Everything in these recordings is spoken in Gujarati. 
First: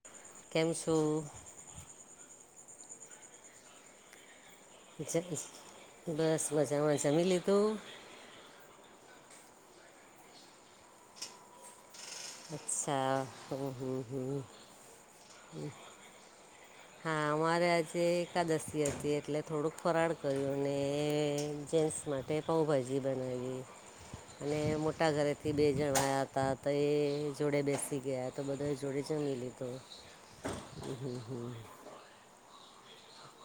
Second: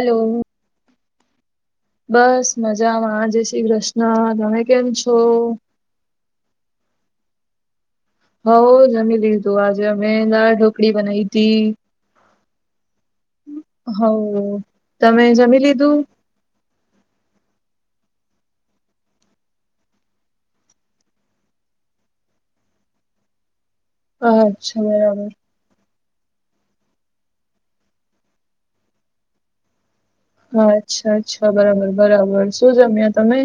હલો કેમ શું? બસ મજામાં જય શ્રી કૃષ્ણ તમે કેમ છો [inaudible] બસ મજામાં. જમી લીધું? હોવ જમી લીધું. આજે અમે દાળઢોકળી બનાઈ તી. અચ્છા હમ હમ હોવ હમ તમે જમી લીધું? હા અમારે આજે એકાદશી હતી એટલે થોડુંક ફરાળ કર્યું અને જેન્ટ્સ મા તે પઉંભાજી બનાવી અને અચ્છા મોટા બરાબર ઘરે તે બે જણ આયાતા ત એ જોડે બેસી ગયા તો બધાએ જોડે જમી લીધું. હહ અચ્છા અચ્છા બરાબર બરાબર શું જમ્યા તમે?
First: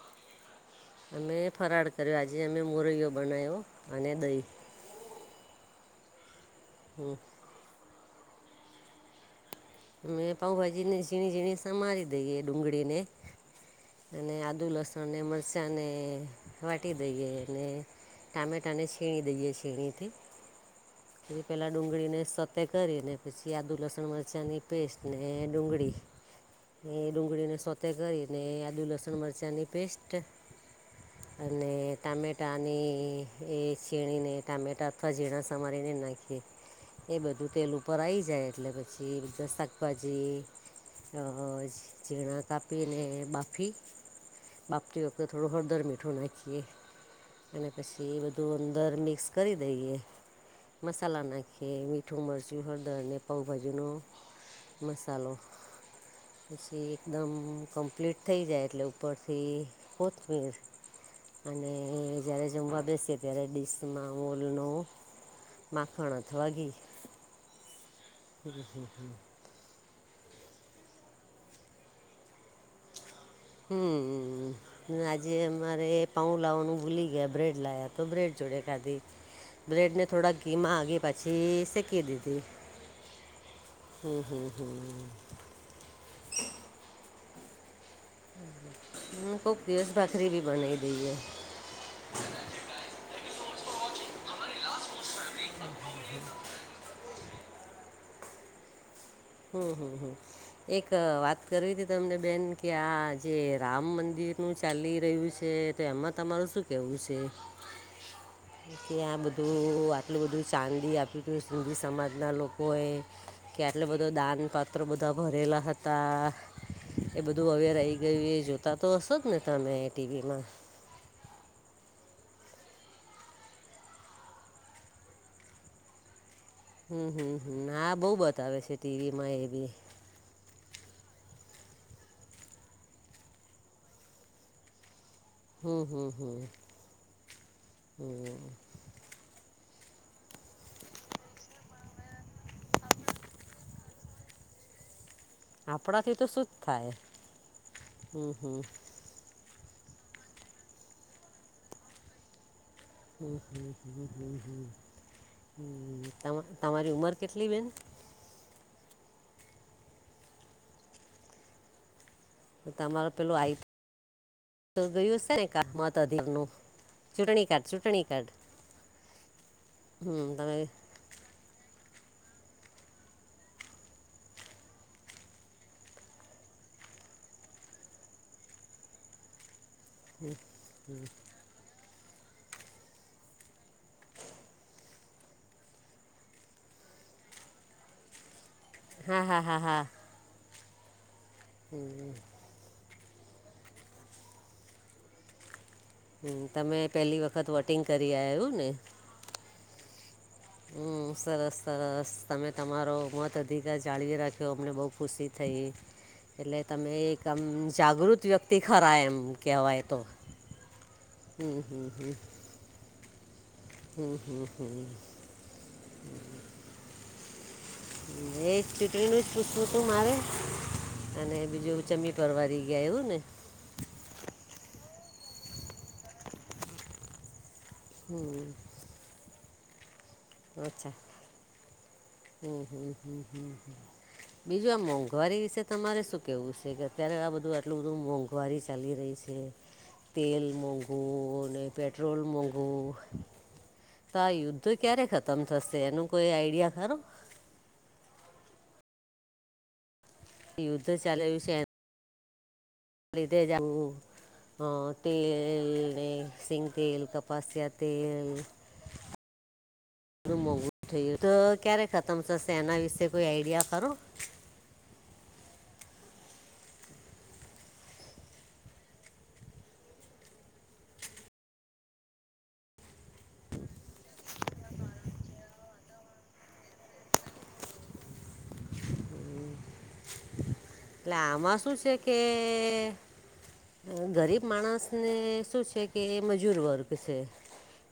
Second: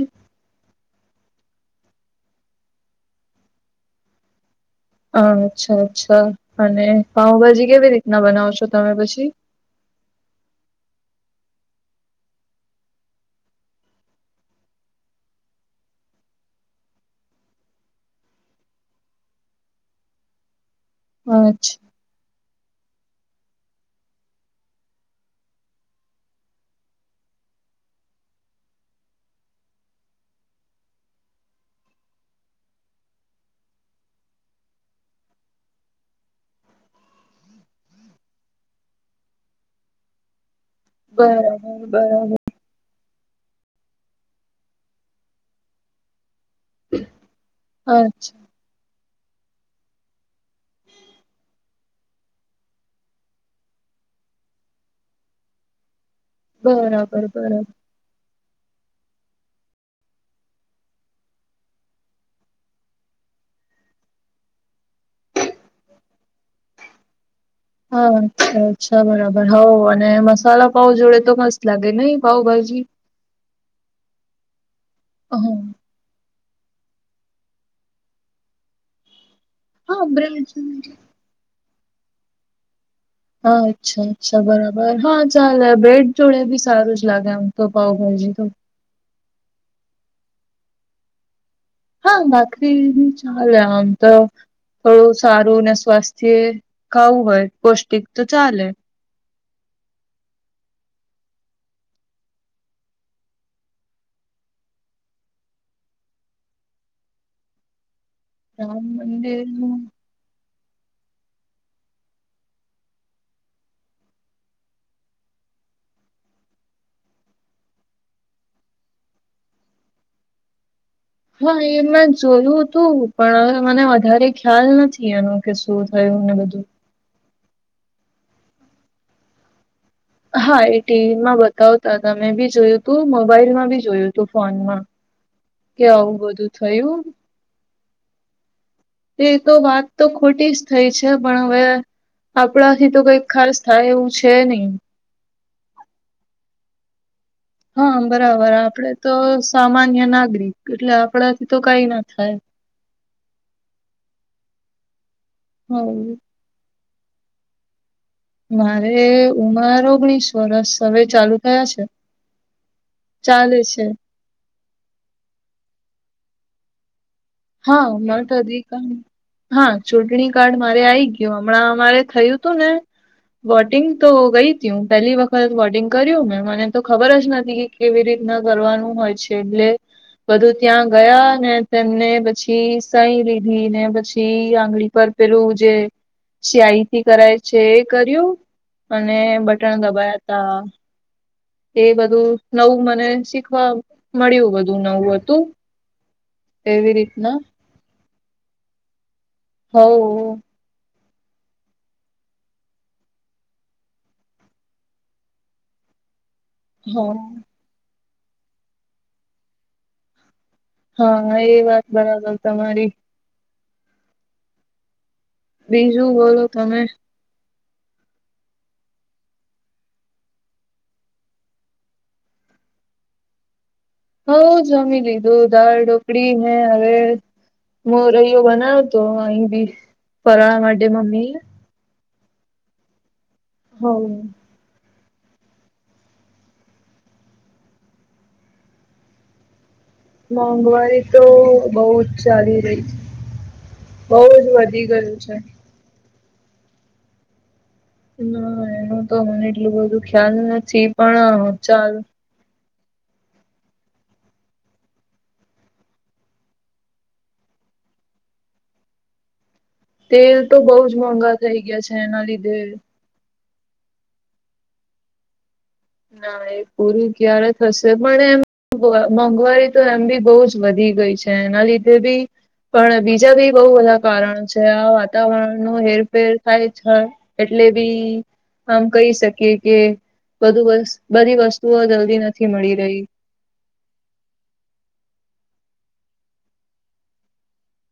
અમે ફરાળ કર્યો આજે અમે મોરૈયો બનાવ્યો અને દહીં. અચ્છા અચ્છા અને હમ. પાઉભાજી કેવી રીતના બનાવો છો તમે પછી? મેં પાઉભાજી ને ઝીણી ઝીણી સમારી દઈએ ડુંગળીને. અને આદુ, લસણને મરસાને વાટી દઈએ અને ટામેટાને છીણી દઈએ છીણીથી. એટલે પેલા અચ્છા ડુંગળીને સોતે કરીને પછી આદુ, લસણ, મરચાંની પેસ્ટને, ડુંગળી એ ડુંગળીને સોતે કરીને આદુ, લસણ, મરચાની પેસ્ટ. હ અને ટામેટાંની એ છીણીને ટામેટા અથવા ઝીણા સમારીને નાખીએ. એ બધું તેલ ઉપર આઈ જાય એટલે પછી બધાં શાકભાજી અ બરાબર બરાબર જીણા કાપીને બાફી બાફતી વખતે થોડું હળદર, મીઠું નાખીએ. અને પસી એ અચ્છા બધું અંદર મિક્સ કરી દઈએ. મસાલા નાખીએ. મીઠું, મરચું, હળદરને, પાઉંભાજીનો મસાલો પછી બરાબર એકદમ બરાબર કમ્પ્લીટ થઈ જાય એટલે ઉપરથી કોથમીર અને જયારે જમવા બેસીએ ત્યારે ડીશમાં ઓલનો માખણ અથવા ઘી હહ અચ્છા અચ્છા બરાબ બર હોવ અને મસાલા પાઉં જોડે તો મસ્ત લાગે નહી પાઉંભાજી? હમ ને આજે હ અમારે પાઉ લાવવાનું ભૂલી ગયા બ્રેડ લાયા તો બ્રેડ જોડે ખાધી. બ્રેડને હા થોડાક બ્રેડ જોડે ઘીમાગી પછી શેકી દીધી. હા અચ્છા હમ અચ્છા હમ બરાબર ચાલે બેડ જોડે ભી સારું જ લાગે આમ તો પાાવભાજી તો હું કોક દિવસ ભાખરી બી બનાવી દઈ. હા બાકરી ચાલે આમ તો થોડું સારું ને સ્વાસ્થ્ય. ખાવું હોય પૌષ્ટિક તો ચાલે હમ હમ હમ એક વાત કરવી હતી તમને બેન કે આ જે રામ મંદિર નું ચાલી રહ્યું છે તો એમાં તમારું શું કેવું છે? [inaudible] ત્યા આ મંદિર નું બધું આટલું બધું ચાંદી આપ્યું હત સિંધી સમાજના લોકોએ કે આટલું બધું બધ દાન પાત્રો બધા ભરેલા હતા. એ બધું અવેર આઈ ગયું એ જોતા તો હશો જ ને તમે ટીવીમાં? હા એ મેં જોયું હતું પણ હવે મને વધારે ખ્યાલ નથી એનું કે શું થયું ને બધું? હમ હમ હમ હા બહુ બતાવે છે ટીવીમાં એવી હા એ ટીવીમાં બતાવતા તમે બી જોયું તું મોબાઈલ માં બી જોયું તું ફોનમાં હમ કે હમ આવું હમ બધું થયું. હમ એ તો વાત તો ખોટી જ થઈ છે પણ હવે આપણાથી તો કંઈક ખાસ થાય એવું છે નહી. આપણાથી તો શું જ થાય? હા હમ બરાબર હમ આપડે તો સામાન્ય નાગરિક એટલે આપણા થી તો કઈ ના થાય. હ હ હ હ હ હ હ તમારી ઉંમર કેટલી બેન? મારે ઉમર ઓગણીસ વરષ હવે ચાલુ થયા છે. તમાર પેલું આઈ ચાલે છે ગયું હશે ને ક મત અધિક નું? હા મત અધિક હા હમ ચૂંટણી તમે કાર્ડ મારે આવીઈ હમણાં અમારે થયું તું ને? વોટિંગ તો ગઈ તું પેલી વખત વોટિંગ કર્યું મેં મને તો ખબર જ નથી. કેવી રીતના કરવાનું હોય છે એટલે બધું ત્યાં ગયા ને તેમને પછી સહી લીધી ને પછી આંગળી પર પેલુંજે શિયાઈથી કરાય છે કર્યું. અને હા હા હા બટણ હા દબાયા તા એ બધું નવું મને શીખવા મળ્યું બધું નવું હતું. હ તમે એવી પહેલી રીતના વખત વોટિંગ કરી આવ્યું ને? હવ હ સરસ સરસ તમે તમારો મત અધિકાર જાળવી રાખ્યો અમને બહુ ખુશી થઈ. [unintelligible] [inaudible] એટલે તમે હ એક આમ જાગૃત વ્યક્તિ ખરા એમ કહેવાય તો? હા હમ એ વાત હમ બરાબર તમારી હમ હમ હમ બીજું બોલો તમે? એ ચૂટણીનું જ પૂછવું તું મારે? અને બીજું ચમી પરવારી ગયા ને? હઉ જમી લીધું દાળ ઢોકળી ને હવે મો રહૈ્યો બનાવ તો અહી બી ફરાળવા માટે અચ્છા મમ્મી હમ હમ હમ હમ હ બીજું આ મોંઘવારી વિશે તમારે શું કહેવું છે કે અત્યારે આ બધું આટલું બધું મોંઘવારી ચાલી રહી છે? હ તેલ મોંઘું અનેને પેટ્રોલ જ ચાલી રહી મોંઘું છે તો બહુ આ જ યુદ્ધ વધી ક્યારે ગયું છે. ખતમ થશે એનું કોઈ આઈડિયા ખરો ના એનું તો મને એટલું બધું ખ્યાલ યુદ્ધ નથી પણ ચાલ લીદે જાવુ તેલને સિંગ તેલ કપાસ્યા તેલ તેલ તો મોઘ બહુ જ થયું તો મોંઘા થઈ ક્યારે ગયા છે ખતમ એના થશે લીધે એના વિશે કોઈ આઈડિયા કરો ના એ પૂરું ક્યારે થશે પણ એમ મોંઘવારી તો એમ બી બહુ જ વધી ગઈ છે એના લીધે બી પણ બીજા બી બહુ બધા કારણો છે આ વાતાવરણ ન હેરફેર થાય છે એટલે બી આમ કહી શકીએ કે વધધું બસ લામાં શું છે કે ગરીબ માણસ ને શું છે કે મજૂર વર્ગ છે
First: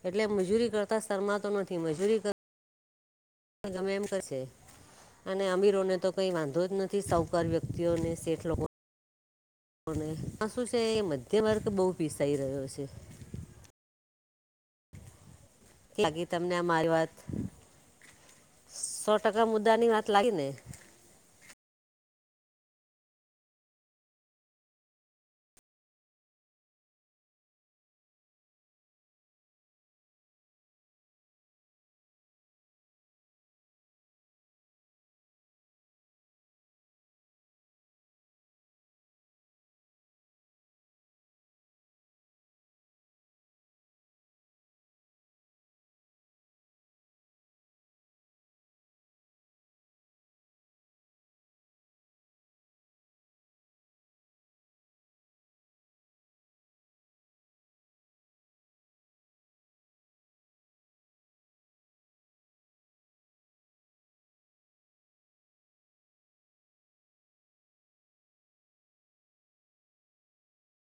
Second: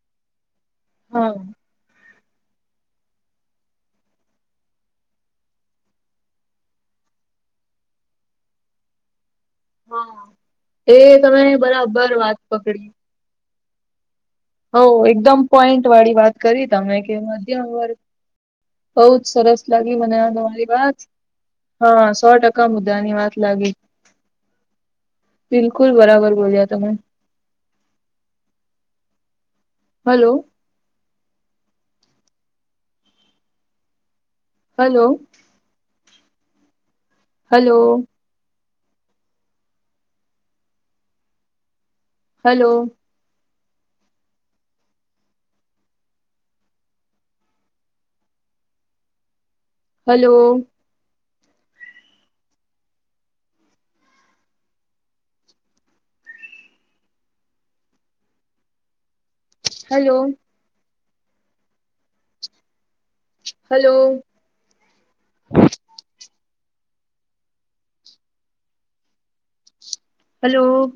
એટલે મજૂરી કરતા હા શર્મતો નથી મજૂરી ગમે એમ કરશે અને અમીરોને તો કઈ વાંધો જ નથી સહકાર વ્યક્તિઓને શેઠ લોકો હા, આ શું છે એ મધ્ય તમે વર્ગ બહુ બરાબર પીસાઈ વાત રહ્યો છે હ એકદમ પોઈન્ટ વાળી લાગી વાત તમને આ કરી મારી તમે વાત કે મધ્યમ વર્ગ બઉ સો જ ટકા સરસ મુદ્દાની લાગી વાત મને આ ને તમારી વાત હા સો ટકા મુદ્દાની વાત લાગી બિલકુલ બરાબર બોલ્યા તમે hello hello hello hello hello hello hello હલોલો